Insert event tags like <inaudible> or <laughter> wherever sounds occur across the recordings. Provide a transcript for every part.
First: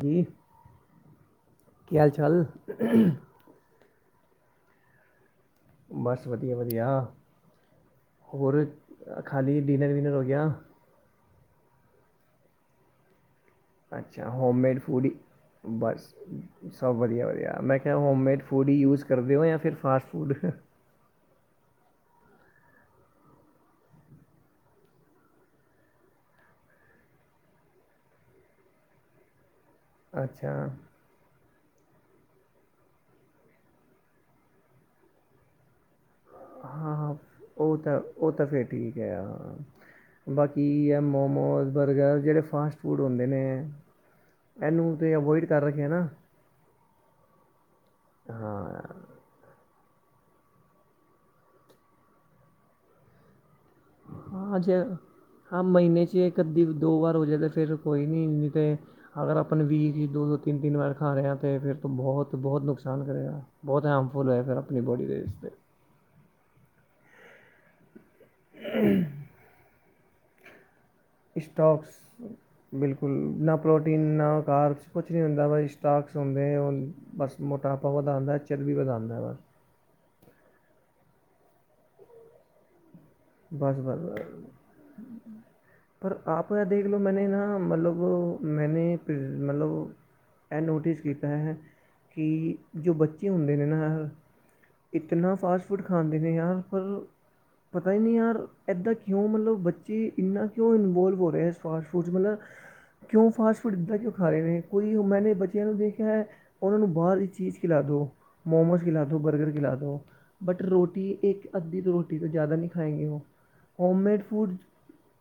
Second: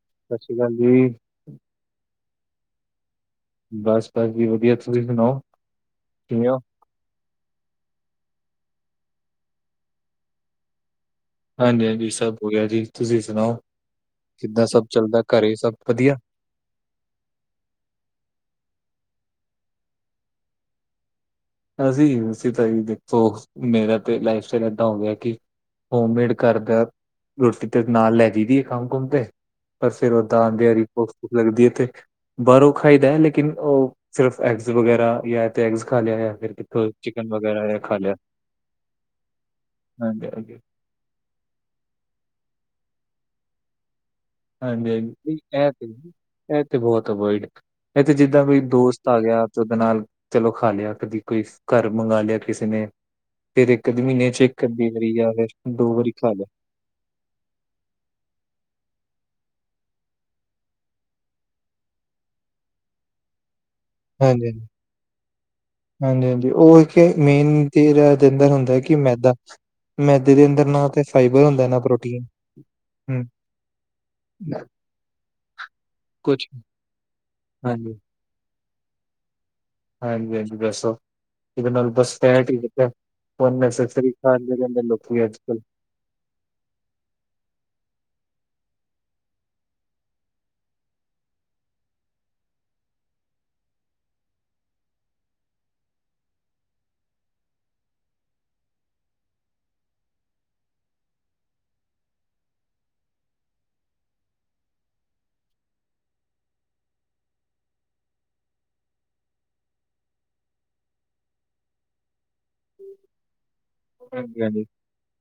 ਕੀ ਸਤਿ ਸ਼੍ਰੀ ਅਕਾਲ ਜੀ। ਹਾਲ-ਚਾਲ? ਬਸ-ਬਸ, ਜੀ ਵਧੀਆ, ਤੁਸੀਂ ਸੁਣਾਓ? ਬਸ ਕਿਵੇਂ ਹੋ? ਵਧੀਆ-ਵਧੀਆ ਹੋਰ ਖਾਲੀ ਡਿਨਰ-ਵਿਨਰ ਹੋ ਗਿਆ? ਹਾਂਜੀ-ਹਾਂਜੀ, ਸਭ ਹੋ ਗਿਆ ਜੀ, ਤੁਸੀਂ ਸੁਣਾਓ? ਅੱਛਾ, ਹੋਮ ਕਿੱਦਾਂ ਮੇਡ ਸਭ ਫੂਡੀ ਚੱਲਦਾ ਘਰੇ ਸਭ ਬਸ ਵਧੀਆ? ਸਭ ਵਧੀਆ-ਵਧੀਆ, ਮੈਂ ਕਿਹਾ ਹੋਮੇਡ ਫੂਡ ਹੀ ਯੂਜ਼ ਕਰਦੇ ਹੋ ਜਾਂ ਫਿਰ ਫਾਸਟ ਫੂਡ? ਅਸੀਂ ਯੂਜ ਕੀਤਾ ਫੋਗ ਮੇਰਾ ਤੇ ਲਾਈਫ ਸਟਾਈਲ ਏਦਾਂ ਹੋ ਗਿਆ ਕਿ ਹੋਮਮੇਡ ਘਰਦਾ ਰੋਟੀ ਤੇ ਨਾਲ ਲੈ ਜਾਈ ਦੀ ਹੈ ਕੰਮ-ਕੁਮ ਤੇ ਪਰ ਫਿਰ ਉਦਾਂ ਅੱਛਾ ਦੇ ਦਿਹਾੜੀ ਭੁੱਖ-ਭੁੱਖ ਲੱਗਦੀ ' ਬਾਹਰੋਂ ਉਹ ਖਾਈਦਾ ਹੈ, ਲੇਕਿਨ ਉਹ ਸਿਰਫ ਐਗਜ਼ ਵਗੈਰਾ ਜਾਂ ਐਗਜ਼ ਖਾ ਲਿਆ ਜਾਂ ਫਿਰ ਕਿਥੋਂ ਹਾਂ-ਹਾਂ ਚਿਕਨ ਵਗੈਰਾ ਉਹ ਜਾਂ ਖਾ ਤਾਂ ਲਿਆ ਉਹ ਤਾਂ ਫੇਰ ਠੀਕ ਹੈ ਹਾਂਜੀ ਹਾਂ ਹਾਂਜੀ। ਬਾਕੀ ਇਹ ਮੋਮੋਸ ਬਰਗਰ ਜਿਹੜੇ ਫਾਸਟ ਫੂਡ ਹੁੰਦੇ ਨੇ ਹਾਂਜੀ ਇਹਨੂੰ ਹਾਂਜੀ ਤੇ ਨਹੀਂ ਅਵੋਇਡ ਕਰ ਇਹ ਰਹੇ ਤੇ ਹੈ ਨਾ ਇਹ ਤੇ ਬਹੁਤ ਅਵੋਇਡ ਇਥੇ ਜਿੱਦਾਂ ਵੀ ਹਾਂ ਦੋਸਤ ਆ ਗਿਆ ਤੇ ਉਹਦੇ ਨਾਲ ਚਲੋ ਖਾ ਲਿਆ ਕਦੀ ਕੋਈ ਘਰ ਮੰਗਵਾ ਲਿਆ ਕਿਸੇ ਨੇ ਫਿਰ ਇੱਕ ਅੱਧੇ ਮਹੀਨੇ ਚ ਹਾਂ ਇੱਕ ਜੇ ਅੱਧੀ ਵਾਰੀ ਜਾਂ ਫਿਰ ਹਾਂ ਦੋ ਮਹੀਨੇ ਵਾਰੀ 'ਚ ਖਾ ਇੱਕ ਲਿਆ ਅੱਧੀ ਦੋ ਵਾਰ ਹੋ ਜੇ ਤਾਂ ਫਿਰ ਕੋਈ ਨਹੀਂ ਇੰਨੀ ਤੇ ਅਗਰ ਆਪਾਂ ਵੀ ਦੋ ਦੋ ਤਿੰਨ ਤਿੰਨ ਵਾਰ ਖਾ ਰਹੇ ਤੇ ਫਿਰ ਤੋਂ ਬਹੁਤ ਬਹੁਤ ਨੁਕਸਾਨ ਕਰੇਗਾ ਬਹੁਤ ਹਾਮਫੁੱਲ ਹਾਂਜੀ ਫਿਰ ਹਾਂਜੀ ਆਪਣੀ ਬੋਡੀ ਦੇ ਇਸ 'ਤੇ ਹਾਂਜੀ ਹਾਂਜੀ ਉਹ ਇੱਕ ਮੇਨ ਚੀਜ਼ <unintelligible> ਮੈਦਾ ਮੈਦੇ ਦੇ ਅੰਦਰ ਨਾ ਤੇ ਫਾਈਬਰ ਹੁੰਦਾ ਨਾ ਸਟੋਕਸ ਪ੍ਰੋਟੀਨ ਬਿਲਕੁਲ ਹੂੰ ਨਾ ਪ੍ਰੋਟੀਨ ਨਾ ਉਕਾਰ ਕੁਛ ਨਹੀਂ ਹੁੰਦਾ ਭਾਈ ਸਟਾਕਸ ਕੁਛ ਹੁੰਦੇ ਹੁਣ ਬਸ ਮੋਟਾਪਾ ਹਾਂਜੀ ਵਧਾਉਂਦਾ ਚਰਬੀ ਵੀ ਵਧਾਉਂਦਾ ਹਾਂਜੀ ਹਾਂਜੀ ਦੱਸੋ ਇਹਦੇ ਨਾਲ ਬਸ ਫੈਟ ਹੀ ਕੀਤਾ ਹੈ ਪਰ ਬਸ ਬਸ ਬਸ। <unintelligible> ਲੋਕੀ ਅੱਜ ਕੱਲ ਪਰ ਆਪ ਦੇਖ ਲਓ ਮੈਂਨੇ ਨਾ ਮਤਲਬ ਮੈਂਨੇ ਮਤਲਬ ਇਹ ਨੋਟਿਸ ਕੀਤਾ ਹੈ ਕਿ ਜੋ ਬੱਚੇ ਹੁੰਦੇ ਨਾਲ ਇਤਨਾ ਫਾਸਟ ਫੂਡ ਖਾਂਦੇ ਨੇ ਪਰ ਪਤਾ ਹੀ ਨਹੀਂ ਯਾਰ ਇੱਦਾਂ ਕਿਉਂ ਮਤਲਬ ਬੱਚੇ ਇੰਨਾ ਕਿਉਂ ਇਨਵੋਲਵ ਹੋ ਰਿਹਾ ਇਸ ਫਾਸਟ ਫੂਡ 'ਚ ਮਤਲਬ ਕਿਉਂ ਫਾਸਟ ਫੂਡ ਇਦਾਂ ਕਿਉਂ ਖਾ ਰਹੇ ਨੇ ਕੋਈ ਮੈਂਨੇ ਬੱਚਿਆਂ ਨੂੰ ਦੇਖ ਰਿਹਾ ਹੈ। ਉਹਨਾਂ ਨੂੰ ਬਾਹਰ ਦੀ ਚੀਜ਼ ਖਿਲਾ ਦੋ ਮੋਮੋਸ ਖਿਲਾ ਦੋ ਬਰਗਰ ਖਿਲਾ ਦੋ ਬਟ ਰੋਟੀ ਇੱਕ ਅੱਧੀ ਤੋਂ ਰੋਟੀ ਤੋਂ ਜ਼ਿਆਦਾ ਨਹੀਂ ਖਾਏਗੇ ਉਹ ਹੋਮ ਮੇਡ ਹਾਂਜੀ ਫੂਡ ਹਾਂਜੀ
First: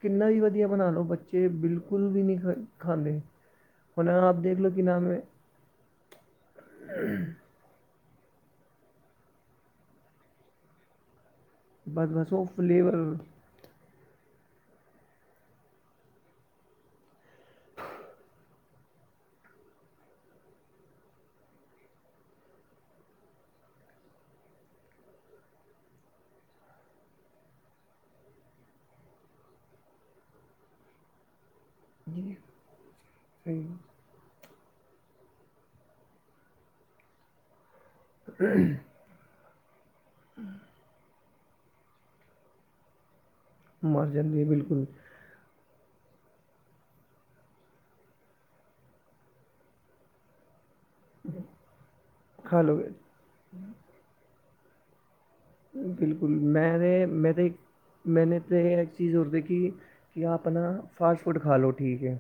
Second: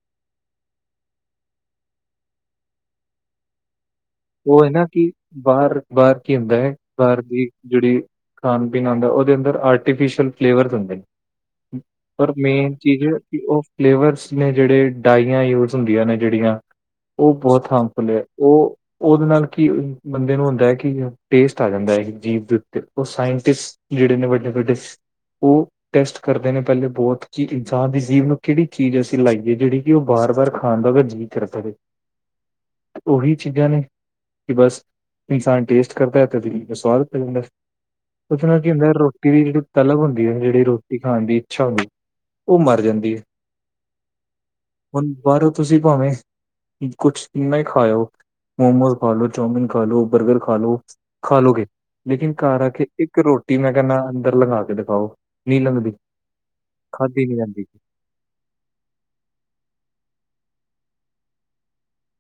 ਕਿੰਨਾ ਵੀ ਵਧੀਆ ਬਣਾ ਲਓ ਬੱਚੇ ਬਿਲਕੁਲ ਵੀ ਨਹੀਂ ਖਾਂਦੇ ਹੁਣ ਆਪ ਦੇਖ ਉਹ ਹੈ ਲਓ ਨਾ ਨਾਮ ਕਿ ਬਾਹਰ ਬਾਹਰ ਕੀ ਹੁੰਦਾ ਹੈ ਬਾਹਰ ਦੀ ਜੁੜੀ ਖਾਣ ਪੀਣ ਆਉਂਦਾ ਉਹਦੇ ਅੰਦਰ ਆਰਟੀਫਿਸ਼ਲ ਫਲੇਵਰ ਹੁੰਦੇ ਨੇ ਬਸ ਪਰ ਬਸ ਉਹ ਮੇਨ ਫਲੇਵਰ ਚੀਜ਼ ਕਿ ਉਹ ਫਲੇਵਰਸ ਨੇ ਜਿਹੜੇ ਡਾਈਆਂ ਯੂਜ ਹੁੰਦੀਆਂ ਨੇ ਜਿਹੜੀਆਂ ਉਹ ਬਹੁਤ ਹਾਮਫੁਲ ਹੈ ਉਹ ਉਹਦੇ ਨਾਲ ਕੀ ਬੰਦੇ ਨੂੰ ਹੁੰਦਾ ਹੈ ਕਿ ਟੇਸਟ ਆ ਜਾਂਦਾ ਹੈ ਜੀਵ ਦੇ ਉੱਤੇ ਉਹ ਸਾਇੰਟਿਸਟ ਜਿਹੜੇ ਨੇ ਵੱਡੇ ਵੱਡੇ ਉਹ ਟੈਸਟ ਕਰਦੇ ਨੇ ਪਹਿਲੇ ਬਹੁਤ ਕਿ ਇਨਸਾਨ ਦੀ ਜੀਵ ਨੂੰ ਕਿਹੜੀ ਚੀਜ਼ ਅਸੀਂ ਲਾਈਏ ਜਿਹੜੀ ਕਿ ਉਹ ਬਾਰ ਬਾਰ ਖਾਣ ਨੂੰ ਜੀ ਕਰਦਾ ਵੇ <unintelligible> ਸਹੀ ਕਿ ਬਸ ਇਨਸਾਨ ਟੇਸਟ ਕਰਦਾ ਹੈ ਤੇ ਕਦੀ ਸਵਾਦ ਪੈ ਜਾਂਦਾ ਪੁੱਛਣਾ ਵੀ ਹੁੰਦਾ ਰੋਟੀ ਦੀ ਜਿਹੜੀ ਤਲਬ ਹੁੰਦੀ ਹੈ ਜਿਹੜੀ ਰੋ ਰੋਟੀ ਖਾਣ ਦੀ ਇੱਛਾ ਹੁੰਦੀ ਉਹ ਮਰ ਜਾਂਦੀ ਹੈ। ਮਰ ਜਾਂਦੀ ਹੈ ਬਿਲਕੁਲ ਹੁਣ ਬਾਹਰੋਂ ਤੁਸੀਂ ਭਾਵੇਂ ਕੁਛ ਇੰਨਾ ਹੀ ਖਾ ਆਇਓ। ਮੋਮੋਸ ਖਾ ਲੋ ਚਾਊਮਨ ਖਾ ਲੋ ਬਰਗਰ ਖਾ ਲੋ ਖਾ ਲੋੋ ਗੇ ਲੇਕਿਨ ਘਰ ਆ ਕੇ ਇੱਕ। ਇੱਕ ਰੋਟੀ ਮੈਂ ਕਿਹਾ ਨਾ ਅੰਦਰ ਲਗਾ ਕੇ ਦਿਖਾਓ। ਨਹੀਂ ਲੰਘਦੀ ਬਿਲਕੁਲ ਮੈਨੇ ਖਾਧੀ ਨਹੀਂ ਮੇਰੀ। ਜਾਂਦੀ ਮੈਂਨੇ ਤਾਂ ਇੱਕ ਚੀਜ਼ ਔਰ ਦੇਖੀ ਕਿ ਆਪਣਾ ਫਾਸਟ ਫੂਡ ਖਾ ਲਓ ਠੀਕ ਹੈ।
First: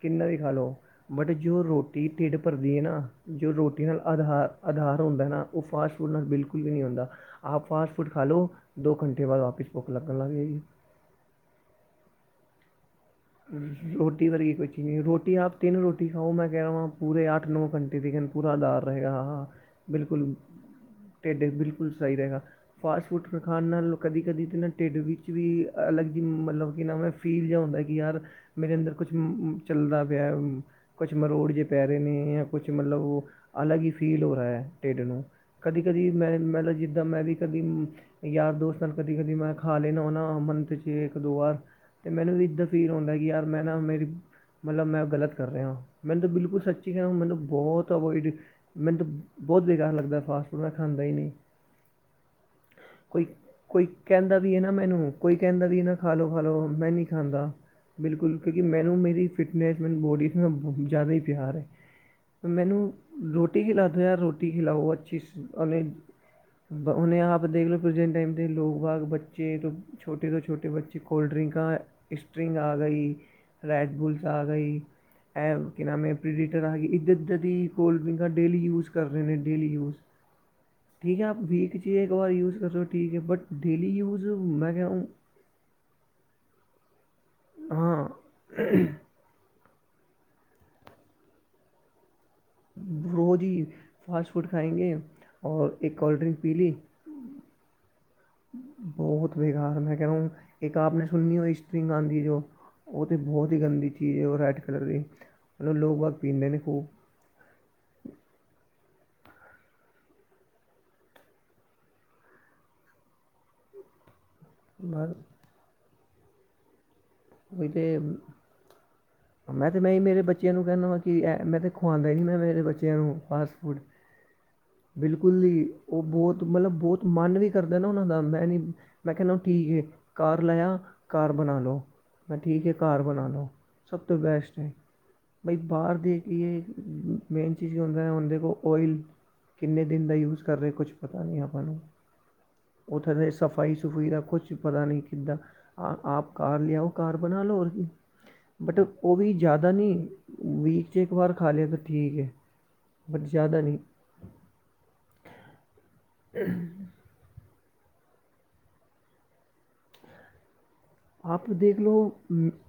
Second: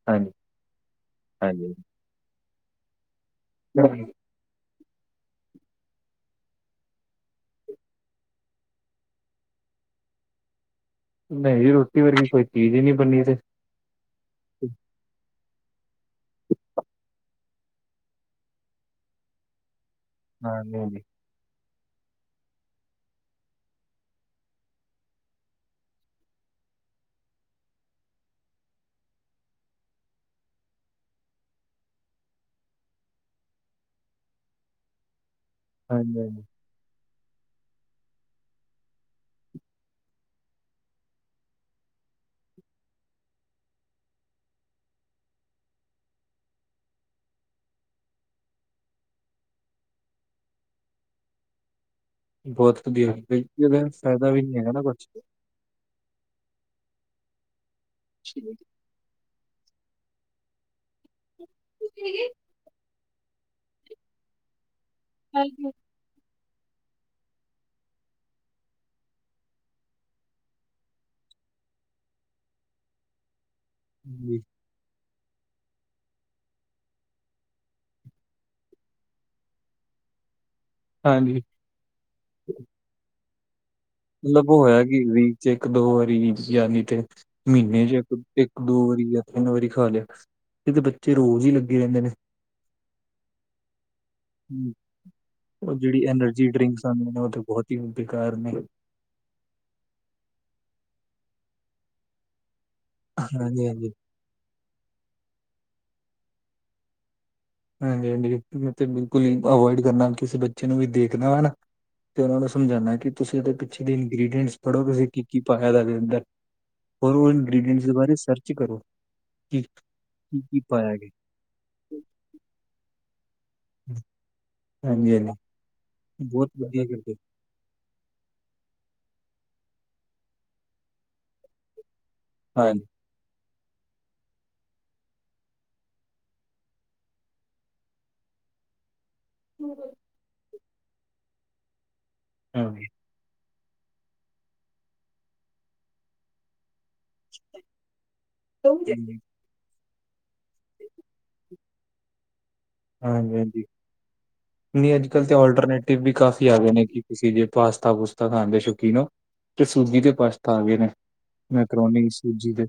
ਕਿੰਨਾ ਹਾਂਜੀ ਵੀ ਖਾ ਲਓ ਬਟ ਜੋ ਹਾਂਜੀ ਰੋਟੀ ਢਿੱਡ ਭਰਦੀ ਹੈ, ਨਾ ਜੋ ਰੋਟੀ ਨਾਲ ਨਹੀਂ ਆਧਾਰ। ਆਧਾਰ ਹੁੰਦਾ ਨਾ, ਉਹ ਫਾਸਟ ਫੂਡ ਨਾਲ ਬਿਲਕੁਲ ਵੀ ਨਹੀਂ ਹੁੰਦਾ‌। ਆਪ ਫਾਸਟ ਫੂਡ ਖਾ ਲੋ ਦੋ ਘੰਟੇ ਬਾਅਦ ਵਾਪਿਸ ਭੁੱਖ ਲੱਗਣ ਲੱਗ ਜਾਵੇਗੀ। ਨਹੀਂ ਰੋਟੀ ਵਰਗੀ ਕੋਈ ਚੀਜ਼ ਹੀ ਨਹੀਂ ਬਣੀ ਤੇ। ਰੋਟੀ ਵਰਗੀ ਕੋਈ ਚੀਜ਼ ਨਹੀਂ ਰੋਟੀ ਆਪ ਤਿੰਨ ਰੋਟੀ ਖਾਓ ਮੈਂ ਕਹਿ ਰਵਾਂ ਪੂਰੇ ਅੱਠ। ਨੌਂ ਘੰਟੇ ਦੇਖਨ ਪੂਰਾ ਅਧਾਰ ਰਏਗਾ ਬਿਲਕੁਲ। ਹਾਂਜੀ ਹਾਂਜੀ ਢਿੱਡ ਬਿਲਕੁਲ ਸਈ ਰਏਗਾ। ਫਾਸਟ ਫੂਡ ਫੇਰ ਖਾਣ ਨਾਲ ਕਦੀ ਕਦੀ ਤੇ ਨਾ ਢਿੱਡ ਵਿੱਚ ਵੀ ਅਲੱਗ ਜਈ ਮਲਬ ਕਿ ਨਾ ਮੈਂ ਫੀਲ ਜਿਆ ਹੁੰਦੈ। ਯਾਰ, ਮੇਰੇ ਅੰਦਰ ਕੁਛ ਮੁ ਚੱਲਦਾ ਪਿਆ ਏ ਕੁਛ ਮਰੋੜ ਜੇ ਪੈ ਰੇ ਨੇ ਜਾਂ ਕੁਛ ਮਲਬ ਓ ਅਲੱਗ ਈ ਫੀਲ ਹੋਰਾ ਏ ਢਿੱਡ ਨੂੰ। ਕਦੀ, ਕਦੀ ਹਾਂਜੀ ਮੈਂ ਹਾਂਜੀ ਮਲਬ ਜਿੱਦਾਂ ਮੈਂ ਵੀ ਕਦੀ ਯਾਰ ਦੋਸਤਾਂ ਨਾ ਕਦੀ, ਕਦੀ ਮੈਂ ਖਾ ਲੈਨਾ ਓ ਨਾ ਮੰਨਥ ਚ ਇੱਕ ਦੋ ਵਾਰ। ਤੇ ਮੈਨੂੰ ਵੀ ਇਦਾਂ ਫੀਲ ਹੁੰਂਦਾ ਕਿ ਯਾਰ ਮੈਂ ਨਾ ਮੇਰੀ ਮਲਬ ਮੈਂ ਗਲਤ ਕਰ ਰਿਆਂ ਮੈਨੂੰ ਤੇ ਬਿਲਕੁਲ ਸੱਚੀ ਕੈ ਮੇਨੂੰ ਬਹੁਤ ਅਵੋਇਡ ਮੈਨੂੰ ਤੇ ਬਓਤ ਬੇਕਾਰ ਲੱਗਦਾ ਫਾਸਟ ਫੂਡ ਮੈਂ ਖਾਂਦਾ ਈ ਨਈ। ਬਹੁਤ ਵਧੀਆ ਕੋਈ, ਕਿਉਂਕਿ ਕੋਈ ਉਹਦਾ ਫਾਇਦਾ ਕੈਂਦਾ ਵੀ ਏ ਨਹੀਂ ਨਾ ਹੈਗਾ ਕੁਛ ਮੈਨੂੰ ਕੋਈ ਕੈਂਦਾ ਵੀ ਏ ਨਾ ਖਾ ਲੋ ਖਾ ਲੋ, ਮੈਂ ਨੀ ਖਾਂਦਾ ਬਿਲਕੁਲ ਕਿਉਂਕਿ ਮੈਨੂੰ ਮੇਰੀ ਫਿਟਨੈਸ ਮੈਨੂੰ ਬੋਡੀ ਨਾ ਬਹੁ ਜ਼ਿਆਦਾ ਈ ਪਿਆਰ ਐ ਮੈਨੂੰ। ਰੋਟੀ ਖਿਲਾ ਤੇ ਯਾਰ ਰੋਟੀ ਖਿਲਾਓ ਅੱਛੀ ਸ ਹਾਂਜੀ। ਅਲੀ। ਓਨੇ ਆਪ ਦੇਖ ਲੋ ਪ੍ਰਜੈਂਟ ਟਾਈਮ ਦੇ ਲੋਕ, ਬਾਗ ਬੱਚੇ ਛੋਟੇ ਤੋਂ ਛੋਟੇ ਬੱਚੇ ਕੋਲਡ ਡਰਿੰਕਾ। ਸਟਰਿੰਗ ਆ ਗਈ ਰੈੱਡ ਬੁਲਸ ਜੀ, ਆ ਗਈ। ਐ ਕਿ ਨਾਮ ਐ ਪ੍ਰੀਰੇਟਰ ਆ ਗਈ ਇੱਧ ਇੱਧ ਦੀ ਕੋਲਡ ਡਰਿੰਕਾਂ ਡੇਲੀ ਯੂਜ਼ ਕਰ ਰੇ ਨੇ ਡੇਲੀ ਯੂਜ਼। ਠੀਕ ਐ, ਆਪ ਹਾਂਜੀ। ਵੀਕ ਚੀ ਇੱਕ ਵਾਰੀ ਯੂਜ ਕਰ ਰੇ ਓ ਠੀਕ ਐ ਬਟ। ਡੇਲੀ ਯੂਜ਼ ਮਤਲਬ ਉਹ ਮੈਂ ਹੋਇਆ ਕਿਆ। ਕਿ ਵੀਕ ਇੱਕ ਦੋ ਵਾਰੀ ਵੀ ਯਾਨੀ ਤੇ ਮੀਨੇ ਚ ਇੱਕ ਇੱਕ ਦੋ ਵਾਰੀ ਵੀ ਆ ਤਿੰਨ ਵਾਰੀ ਖਾ ਲਿਆ, ਏ ਤੇ ਬੱਚੇ ਰੋਜ਼ ਈ ਲੱਗੇ ਰੈਂਦੇ ਨੇ। ਰੋਜ਼ ਹੀ ਫਾਸਟ ਫੂਡ ਹਮ, ਖਾਏਂਗੇ, ਉਹ ਔਰ ਇੱਕ ਜਿਹੜੀ ਕੋਲਡ ਡਰਿੰਕ ਐਨਰਜੀ ਪੀ ਲੀ। ਡਰਿੰਕਸ ਉਹ ਬਹੁਤ ਹੀ ਬੇਕਾਰ ਨੇ। <unintelligible> ਬਹੁਤ ਬੇਕਾਰ, ਮੈਂ ਕੈ ਰਾ ਹੂੰ ਇੱਕ ਆਪ ਨੇ ਸੁਨੀ ਓ ਸਟਰਿੰਗ ਆਉਂਦੀ ਜੋ। ਓ ਤੇ ਬਹੁਤ ਹੀ ਹਾਂਜੀ ਗੰਦੀ ਹਾਂਜੀ। ਚੀਜ਼ ਐ, ਓ ਰੈੱਡ ਕਲਰ ਦੀ ਮਲਬ ਲੋਕ ਬਹੁ ਪੀਂਦੇ ਨੇ ਖੂਬ। ਹਾਂਜੀ, ਹਾਂਜੀ ਓ ਬਿਲਕੁਲ ਈ ਅਵੋਇਡ ਕਰਨਾ ਕਿਸੇ ਬੱਚੇ ਨੂੰ ਵੀ ਦੇਖਨਾ ਲਵਾ। ਤੇ ਉਨਾਂ ਨੂੰ ਸਮਝਾਨਾ ਕਿ ਤੁਸੀਂ ਇਦੇ ਪਿੱਛੇ ਦੇ ਇੰਗਰੀਡੀਐਂਟਸ ਪੜ੍ਹੋ ਤੁਸੀਂ ਬਸ ਕੀ ਕੀ ਪਾਇਆ ਦਾ ਏਦੇ ਅੰਦਰ। ਔਰ ਉਨ ਉਹੀ ਤੇ ਇੰਗ੍ਰਡੀਂਟਸ ਦੇ ਬਾਰੇ ਮੈਂ ਸਰਚ ਕਰੋ ਕਿ ਤੇ ਮੈਂ ਹੀ ਮੇਰੇ ਕੀ ਬੱਚਿਆਂ ਕੀ ਨੂੰ ਕਹਿੰਦਾ ਪਾਇਆ ਵਾਂ ਗਿਆ। ਕਿ ਮੈਂ ਤੇ ਖੁਵਾਂਦਾ ਈ ਨੀ ਮੈਂ ਮੇਰੇ ਬੱਚਿਆਂ ਨੂੰ ਫਾਸਟ ਫੂਡ ਹਾਂਜੀ ਹਾਂਜੀ ਬਿਲਕੁਲ ਈ। ਉ ਬੌਤ ਬਹੁਤ ਮਲਬ ਵਧੀਆ ਬੌਤ ਕਰਦੇ ਮਨ ਵੀ ਕਰਦਾ ਨਾ ਉਨਾਂ ਦਾ ਮੈਂ ਨੀ ਮੈਂ ਕਹਿਨਾ ਕੀ ਏ ਘਰ ਲੇਆ, ਘਰ ਬਣਾ ਲੋ। ਮੈਂ ਠੀਕ ਏ ਹਾਂਜੀ। ਘਰ ਬਣਾ ਲੈ ਸਭ ਤੋਂ ਬੈਸਟ ਐ। ਬਈ ਬਾਅਰ ਦੇ ਕੀ ਏ ਮੇਨ ਚੀਜ਼ ਹੁੰਦਾ ਐ, ਓਂਦੇ ਕੋਲ ਓਇਲ। ਕਿੰਨੇ ਦਿਨ ਦਾ ਯੂਜ਼ ਕਰ ਰੇ ਕੁਛ ਪਤਾ ਨੀ ਆਪਾਂ ਨੂੰ। ਹਾਂ। ਓਥੇ ਤੇ ਸਫ਼ਾਈ, ਸਫੂਈ ਦਾ ਕੁਛ ਪਤਾ ਨਈ ਕਿੱਦਾ ਆ ਆਪ ਘਰ ਲਿਆਓ। ਘਰ ਬਨਾ ਲੋ ਔਰ ਕੀ ਬਟ ਓ ਹਾਂਜੀ ਵੀ ਜ਼ਿਆਦਾ ਨੀ ਵੀਕ 'ਚ ਇੱਕ ਵਾਰ ਖਾ ਲਿਆ ਤਾਂ ਠੀਕ ਐ। ਹਾਂਜੀ, ਹਾਂਜੀ ਨਈ ਅੱਜ ਕਲ ਤੇ ਆਲਟਰਨੇਟਿਵ ਵੀ ਕਾਫੀ ਆ ਗਏ ਨੇ ਕਿ ਤੁਸੀਂ ਜੇ ਪਾਸਤਾ, ਪੂਸਤਾ ਖਾਣ ਦੇ ਸ਼ੁਕੀਨ ਓ। ਤੇ ਸੂਜੀ ਦੇ ਪਾਸ਼ਤਾ ਆ ਗੇ ਨੇ ਆਪ ਦੇਖ ਮੈਂਕਰੋਨੀ ਲਓ ਮ- ਸੂਜੀ ਦੇ।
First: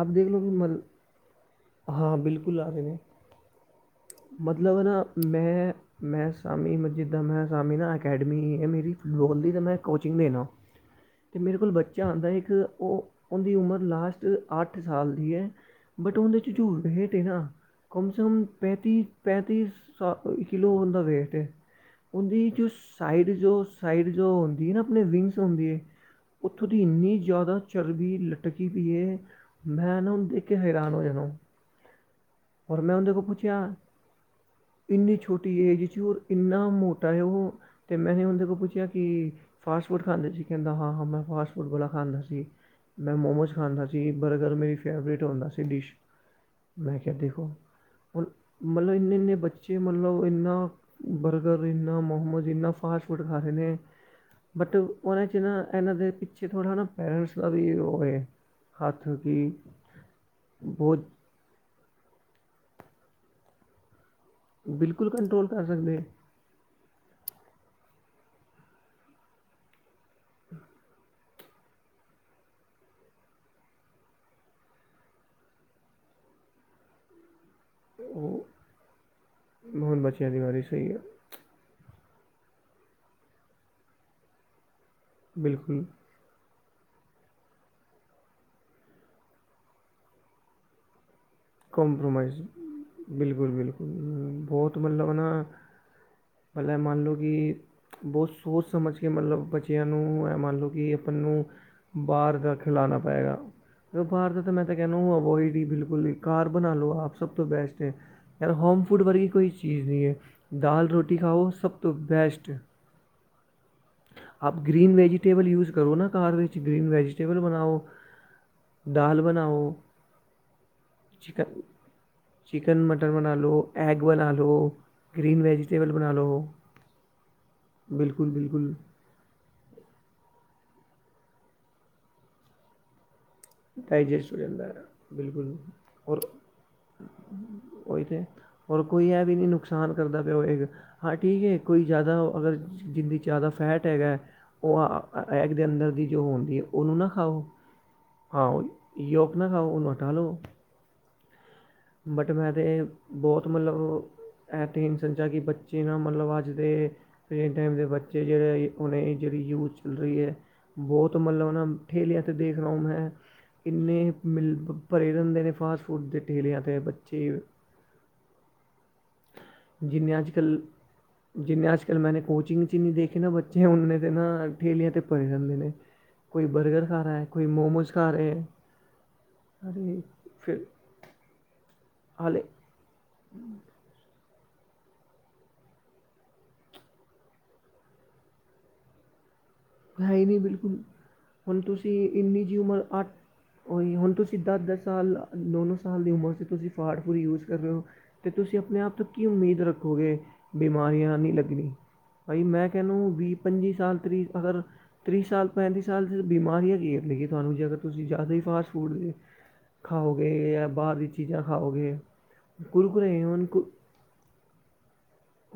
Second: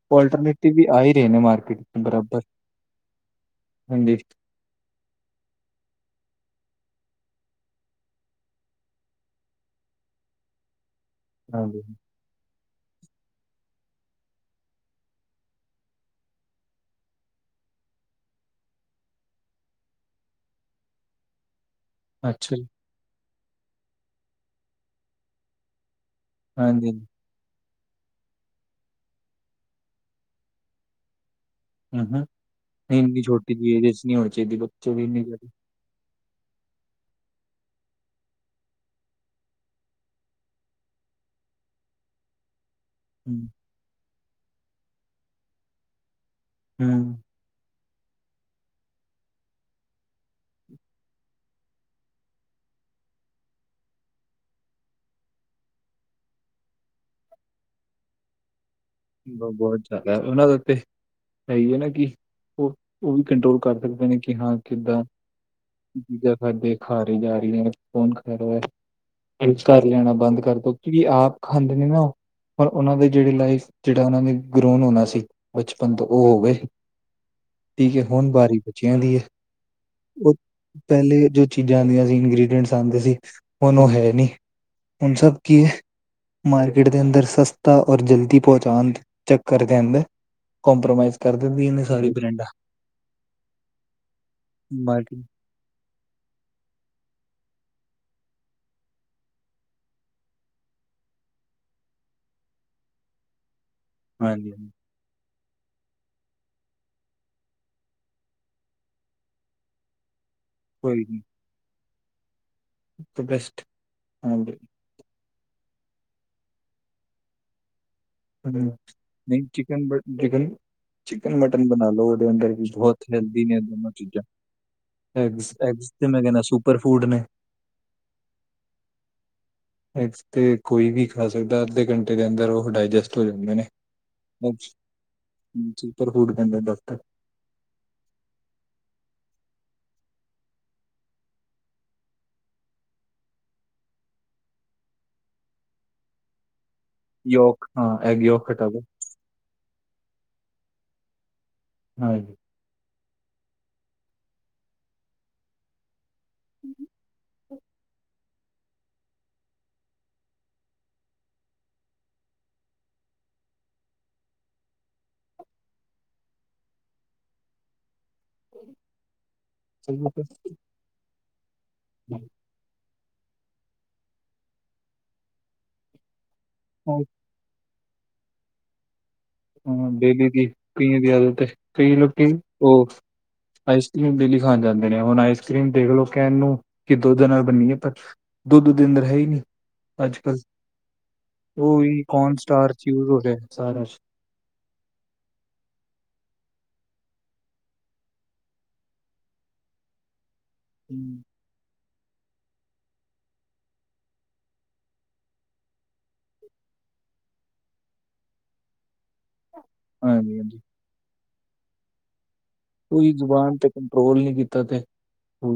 ਆਪ ਦੇਖ ਲਓ ਕਿ ਕਵਾਲਟਰਨੇਟਿਵ ਮਲ ਵੀ ਆ ਈ ਰਏ ਨੇ ਮਾਰਕੀਟ ਹਾਂ, ਬਰਾਬਰ ਬਿਲਕੁਲ ਆ ਰੇ ਨੇ ਹਾਂਜੀ ਮਤਲਬ ਐ ਨਾ ਮੈਂ ਮੈਂ ਸਾਮੀ ਮ ਜਿੱਦਾਂ ਮੈਂ ਸਾਮੀ ਨਾ ਅਕੈਡਮੀ ਐ ਮੇਰੀ ਬੋਲੀ ਤੇ ਮੈਂ ਕੋਚਿੰਗ ਦੇਨਾ। ਤੇ ਮੇਰੇ ਕੋਲ ਹਾਂਜੀ ਬੱਚਾ ਆਉਂਦਾ ਇੱਕ ਉਹ ਉਹਦੀ ਉਮਰ ਲਾਸਟ ਅੱਠ ਸਾਲ ਦੀ ਹੈ ਬਟ ਉਹਦੇ ਝੂਠਹੇਠ ਨਾ ਕਮ ਸੇ ਕਮ ਪੈਂਤੀਸ ਪੈਂਤੀਸ ਸ ਕਿਲੋ ਹ ਦਾ ਵੇਟ ਹੈ ਉਹਦੀ ਅੱਛਾ ਜੋ ਜੀ ਸਾਈਡ ਜੋ ਸਾਈਡ ਜੋ ਹੁੰਦੀ ਨਾ ਆਪਣੇ ਵਿੰਗਸ ਹੁੰਦੀ ਹੈ ਉੱਥੋਂ ਦੀ ਹਾਂਜੀ ਹਾਂਜੀ ਇੰਨੀ ਜ਼ਿਆਦਾ ਚਰਬੀ ਲਟਕੀ ਵੀਈ ਹੈ ਮੈਂ ਨਾ ਉੱਨ ਦੇਖ ਕੇ ਹੈਰਾਨ ਹੋ ਜਾਣਾ ਹੈਨਾ ਮੈਂ ਉਦੇ ਕੋ ਪੁੱਛਿਆ ਚਾਹੀਦੀ ਬੱਚੇ ਵੀ ਇੰਨੀ ਜ਼ਿਆਦਾ ਛੋਟੀ ਏਜ ਚ ਹੋਰ ਇੰਨਾ ਮੋਟਾ ਹੈ ਉਹ ਅਤੇ ਮੈਂ ਉਹਦੇ ਕੋਲ ਪੁੱਛਿਆ ਕਿ ਫਾਸਟ ਫੂਡ ਖਾਂਦੇ ਸੀ ਕਹਿੰਦਾ ਹਾਂ ਹਾਂ ਮੈਂ ਫਾਸਟ ਫੂਡ ਵਾਲਾ ਖਾਂਦਾ ਸੀ ਮੈਂ ਹੂੰ ਮੋਮੋਸ ਖਾਂਦਾ ਸੀ ਬਰਗਰ ਮੇਰੀ ਫੇਵਰੇਟ ਹੁੰਦਾ ਸੀ ਡਿਸ਼ ਮੈਂ ਕਿਹਾ ਹੂੰ ਦੇਖੋ ਹੁਨ ਮਤਲਬ ਇੰਨੇ ਇੰਨੇ ਬੱਚੇ ਮਤਲਬ ਇੰਨਾ ਬਰਗਰ ਇੰਨਾ ਮੋਮੋਜ਼ ਇੰਨਾ ਫਾਸਟ ਫੂਡ ਖਾ ਰਹੇ ਨੇ ਬਟ ਉਹਨਾਂ 'ਚ ਨਾ ਇਹਨਾਂ ਦੇ ਪਿੱਛੇ ਥੋੜ੍ਹਾ ਨਾ ਪੇਰੈਂਟਸ ਦਾ ਵੀ ਉਹ ਹੈ ਹੱਥ ਕਿ ਬਹੁਤ ਜਾਆਦਾ ਉਹਨਾਂ ਦੇ ਉੱਤੇ ਬਹੁਤ ਹੈ ਹੀ ਹੈ ਨਾ ਕਿ ਉਹ ਉਹ ਵੀ ਕੰਟਰੋਲ ਕਰ ਸਕਦੇ ਨੇ ਕਿ ਹਾਂ ਬਿਲਕੁਲ ਕੰਟਰੋਲ ਕਰ ਸਕਦੇ ਕਿੱਦਾਂੀਜਾ ਬੰਦੇ ਖਾਰੀ ਜਾ ਰਹੀ ਨੇ ਹੈੌਣ ਖੇਰੋ ਏ ਕਰ ਲੈਣਾ ਬੰਦ ਕਰਦੋ ਕਿਉਂਕਿ ਆਪ ਖਾਂਦੇ ਨੇ ਨਾ ਉਹ ਪਰ ਉਹਨਾਂ ਦੇ ਜਿਹੜੇ ਲਾਈਫ ਜਿਹੜਾ ਉਹਨਾਂ ਨੇ ਗਰੂਨ ਹੋਣਾ ਸੀ ਬਚਪਨ ਤੋਂ ਉਹ ਹੋ ਗਏ ਠੀਕ ਹੈ ਹੁਣ ਉਹ ਬਾਰੀ ਬੱਚਿਆਂ ਦੀ ਹੈ ਹੁਣ ਬੱਚਿਆਂ ਉਹ ਦੀ ਵਾਰੀ ਸਹੀ ਹੈ ਪਹਿਲੇ ਜੋ ਚੀਜ਼ਾਂ ਦੀਆਂ ਸੀ ਇੰਗ੍ਰਡੀਅਂਟਸ ਆਉਂਦੇ ਸੀ ਉਹਨੂੰ ਹੈ ਨਹੀਂੀ ਹੁਣ ਸਭ ਕੀ ਹੈ ਬਿਲਕੁਲ ਮਾਰਕੀਟ ਦੇ ਅੰਦਰ ਸਸਤਾ ਔਰ ਜਲਦੀ ਪਹੁੰਚਾਦ ਚੱਕਰ ਕਿਹਦਾ ਕੰਪ੍ਰੋਮਾਈਜ਼ ਕੰਪ੍ਰੋਮਾਈਜ਼ ਬਿਲਕੁਲ ਬਿਲਕੁਲ ਬਹੁਤ ਮਤਲਬ ਮਾਰਕੀਟ ਨਾ ਪਹਿਲੇ ਮੰਨ ਲਉ ਕਿ ਬਹੁਤ ਸੋਚ ਸਮਝ ਕੇ ਮਤਲਬ ਬੱਚਿਆਂ ਨੂੰ ਹੈ ਮੰਨ ਲਓ ਕਿ ਆਪਾਂ ਨੂੰ ਬਾਹਰ ਦਾ ਖੀਲਾਣਾ ਪਏਗਾ ਜੋਂ ਬਾਹਰ ਦਾ ਹਾਂਜੀ ਤਾਂ ਮੈਂ ਹਾਂਜੀ ਤਾਂ ਕਹਿਣਾ ਅਵੋਇਡ ਹੀ ਬਿਲਕੁਲ ਹੀ ਘਾਰ ਬਣਾ ਲਓ ਆਪ ਸਭ ਤੋਂ ਬੈਸਟ ਹੈ ਯਾਰ ਹੋਮ ਫੂਡ ਵਰਗੀ ਕੋਈ ਚੀਜ਼ ਨਹੀਂ ਹੈ ਦਾਲ ਰੋਟੀ ਖਾਓ ਸਭ ਤੋਂ ਬੈਸਟ ਏ ਦ ਬੈਸਟ ਆਪ ਹਾਂਜੀ ਗ੍ਰੀਨ ਵੈਜੀਟੇਬਲ ਯੂਜ ਕਰੋ ਨਾ ਘਰ ਵਿੱਚ ਗ੍ਰੀਨ ਵੈਜੀਟੇਬਲ ਬਣਾਓ ਹਮ ਨਹੀਂ ਚਿਕਨ ਬ ਚਿਕਨ ਚਿਕਨ ਮਟਨ ਬਣਾ ਲੋ ਉਹਦੇ ਅੰਦਰ ਵੀ ਬਹੁਤ ਹੈਲਦੀ ਨੇ ਦੋਨੋ ਚੀਜ਼ਾਂ ਐੱਗਜ਼ ਐੱਗਜ ਤੇ ਮੈਂ ਕਹਿੰਣਾ ਸੁਪਰ ਫੂਡ ਨੇ ਬਿਲਕੁਲ ਬਿਲਕੁਲ ਏਗਜ਼ ਤੇ ਕੋਈ ਵੀ ਖਾ ਸਕਦਾ ਅੱਧੇ ਘੰਟੇ ਦੇ ਅੰਦਰ ਉਹ ਡਾਇਜਸਟ ਹੋ ਜਾਂਦੇ ਨੇ ਡਾਈਜੈਸਟ ਹੋ ਜਾਂਦਾ ਹੈ ਬਿਲਕੁਲ ਸੁਪਰ ਰ ਫੂਡ ਕਹਿੰਦੇ ਡਾਕਟਰ ਉਹ ਇਥੇ ਔਰ ਕੋਈ ਹੈ ਵੀ ਨਹੀਂ ਨੁਕਸਾਨ ਕਰਦਾ ਪਿਆ ਹੋਏ ਹਾਂ ਠੀਕ ਹੈ ਕੋਈ ਜ਼ਿਆਦਾ ਅਗਰ ਜਿੰਦੀ 'ਚ ਜ਼ਿਆਦਾ ਫੈਟ ਹੈਗਾ ਉਹ ਐਗ ਦੇ ਅੰਦਰ ਦੀ ਜੋ ਹੁੰਦੀ ਹੈ ਉਹਨੂੰ ਨਾ ਖਾਓ ਯੋਕ ਹਾਂ ਐਗ ਯੋਕ ਹਾਂ ਹਟਾ ਦੋ ਯਉਕ ਨਾਕ ਖਾਓ ਉਨੂੰ ਹਟਾ ਲਓ ਹਾਂ ਬਟ ਮੈਂ ਤਾਂ ਇਹ ਬਹੁਤ ਮਤਲਬ ਐਤਨਸਝਾਂ ਕਿ ਬ ਜਨਾ ਮਤਲਬ ਅੱਜ ਦੇ ਫੇ ਟਾਈਮ ਦੇ ਬੱਚੇਿਹੜੇ ਉਹੇ ਜਿਹੜੀ ਯੂਥ ਚੱਲ ਰਦੀਹੀ ਹੈ ਬਹੁਤ ਮਤਲਬ ਨਾ ਠੇਲਿਆਂ ਤੇ ਦੇਖ ਰਹ ਮੈਂ ਕਿੰਨੇ ਮਿਲ ਭਰੇ ਰਹਿੰਦੇ ਨੇ ਫਾਸਟ ਫੂਡ ਦੇ ਠੇਲਿਆਂ ਤੇ ਬੱਚੇ ਜਿਵੇਂ, ਅੱਜ ਕੱਲ੍ਹ ਜਿਵੇਂ ਅੱਜ ਕੱਲ੍ਹ ਮੈਂਨੇ ਕੋਚਿੰਗ ਚੀਨੀ ਦੇਖ ਕੇ ਨਾ ਬੱਚੇ ਉਨੇ ਦੇ ਨਾ ਠੇਲਿਆਂ ਤੇ ਪਏ ਰਹਿੰਦੇ ਨੇ, ਕੋਈ ਬਰਗਰ ਖਾ ਰਿਹਾ ਹੈ। ਕੋਈ ਮੋਮੋਸ ਖਾ ਰਹੇ, ਹਾਂ ਅਰੇ ਗੀ ਗੀ ਫਿਰ ਕਈਆਂ ਦੀ ਆਦਤ ਹੈ, ਕਈ ਲੋਕੀ ਹਾਲੇ ਉਹ ਆਈਸ ਕਰ੍ਰੀਮ ਡੇਲੀ ਖਾਣ ਜਾਂਦੇ ਨੇ ਹੁਣ, ਆਈਸ ਕਰ੍ਰੀਮ ਦੇਖਲਓ ਕਹਿਣ ਨੂੰ ਕਿ ਦੁੱਧ ਨਾਲ ਬੰਨੀਏ ਪਰ ਦੁੱਧ ਓਹਦੇ ਅੰਦਰ ਹੈ ਨਹੀਂਂ ਹੈ ਨਹੀਂ ਬਿਲਕੁਲ ਹੁਣ ਉਹੀ ਤੁਸੀਂ ਕੌਨ ਇੰਨੀ ਜਿਹੀ ਉਮਰ ਸਟਾਰਚ ਅੱਠ ਯੂਜ ਹੋ ਰਿਹਾ ਸਾਰਾ ਹੋਈ ਹੁਣ, ਤੁਸੀਂ ਦਸ-ਦਸ ਸਾਲ ਨੌ-ਨੌ ਸਾਲ ਦੀ ਉਮਰ 'ਚ ਤੁਸੀਂ ਫਾਡਪੂਰੀ ਯੂਜ ਕਰ ਰਹੇ ਹੋ ਤੇ ਤੁਸੀਂ ਆਪਣੇ ਆਪ ਤੋਂ ਕੀ ਉਮੀਦ ਰੱਖੋਗੇ ਬਿਮਾਰੀਆਂ ਨਹੀਂ ਲੱਗਣੀ ਭਾਈ, ਮੈਂ ਕਹ ਨੂੰ ਵੀਹ ਪੰਜੀ ਸਾਲ ਤੀਹ ਅਗਰ ਤੀਹ ਸਾਲ ਪੈਂਤੀ ਸਾਲ ਜਦ ਬਿਮਾਰੀਆ ਹੀ ਘੇਰ ਲੇਗੀ ਤੁਹਾਨੂੰ ਜੇ ਅਗਰ ਤੁਸੀਂ ਜ਼ਿਆਦਾ ਹੀ ਫਾਸਟ ਫੂਡ ਦੇ ਹਾਂਜੀ ਖਾਓਗੇ ਹਾਂਜੀ ਜਾਂ ਬਾਹਰ ਦੀਆਂ ਚੀਜ਼ਾਂ ਖਾਓਗੇ, ਕੁਰਕੁਰੇ ਹੁਣ ਕੂ ਟੋਲ ਨੀ ਕੀਤਾ ਤੈਂ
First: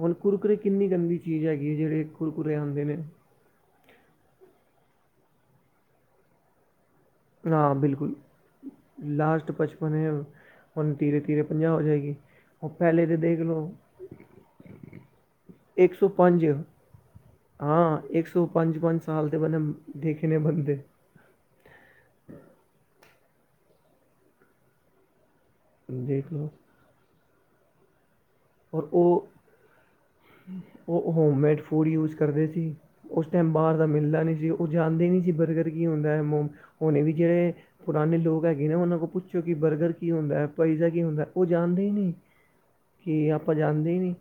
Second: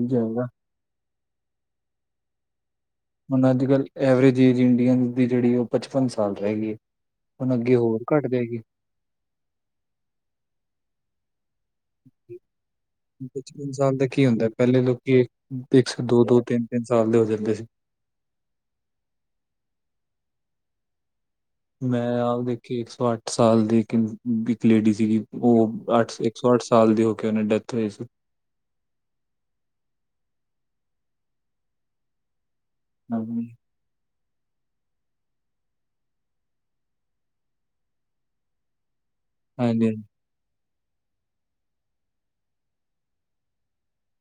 ਹੁਣ ਕੁਰਕੁਰੇ ਕਿੰਨੀ ਗੰਦੀ ਚੀਜ਼ ਹੈਗੀ ਏ, ਜਿਹੜੇ ਕੁਰਕੁਰੇ ਆਉਂਦੇ ਨੇ ਹੁਣ, ਅੱਜ ਕੱਲ੍ਹ ਐਵਰੇਜ ਏਜ ਇੰਡੀਅਨ ਦੀ ਜਿਹੜੀ ਉਹ ਪਚਪਨ ਸਾਲ ਰਹਿ ਗਈ। ਹੁਣ ਹਾਂ ਅੱਗੇ ਹੋਰ ਬਿਲਕੁਲ ਘੱਟ ਜਾਏਗੀ। ਲਾਸਟ ਪਚਪਨ ਹੈ, ਹੁਣ ਤੀਰੇ ਤੀਰੇ ਪੰਜਾਹ ਜਾਏਗੀ। ਪਚਪਨ ਸਾਲ ਦਾ ਕੀ ਹੁੰਦਾ, ਪਹਿਲੇ ਲੋਕੀ ਇੱਕ ਸੋ ਦੋ-ਦੋ ਤਿੰਨ- ਤਿੰਨ ਸਾਲ ਦੇ ਹੋ ਜਾਂਦੇ, ਸੀ। ਹਾਂ ਇੱਕ ਸੌ ਪੰਜ ਪੰਜ ਸਾਲ ਦੇ ਪਹਿਲਾ ਦੇਖੇ ਨੇ ਬੰਦੇ ਮੈਂ ਆਪ ਦੇਖੀ, ਇੱਕ ਸੌ ਅੱਠ ਸਾਲ ਦੀ ਇੱਕ ਲੇਡੀ ਸੀਗੀ ਉਹ ਅੱਠ ਦੇਖ ਇੱਕ ਲਓ ਸੌ ਅੱਠ ਸਾਲ ਦੀ ਹੋ ਕੇ ਉਹਨਾਂ ਦੀ ਡੈਥ ਹੋਈ ਸੀ। ਔਰ ਉਹ ਉਹ ਹੋਮਮੇਡ ਫੂਡ ਯੂਜ ਕਰਦੇ ਸੀ। ਉਸ ਹਾਂਜੀ ਟਾਈਮ ਬਾਹਰ ਦਾ ਮਿਲਦਾ ਨਹੀਂ ਸੀ, ਉਹ ਜਾਣਦੇ ਨਹੀਂ ਸੀ ਬਰਗਰ ਕੀ ਹੁੰਦਾ ਹੈ, ਮੋਮ ਹੋਣੇ ਵੀ ਜਿਹੜੇ ਪੁਰਾਣੇ ਲੋਕ ਹੈਗੇ ਨੇ ਉਹਨਾਂ ਕੋਲੋਂ ਪੁੱਛੋ ਕਿ ਬਰਗਰ ਹਾਂਜੀ। ਕੀ ਹੁੰਦਾ ਹੈ, ਪੀਜ਼ਾ ਕੀ ਹੁੰਦਾ ਉਹ ਜਾਣਦੇ ਹੀ ਨਹੀਂ ਕਿ, ਆਪਾਂ ਜਾਂਦੇ ਨਹੀਂ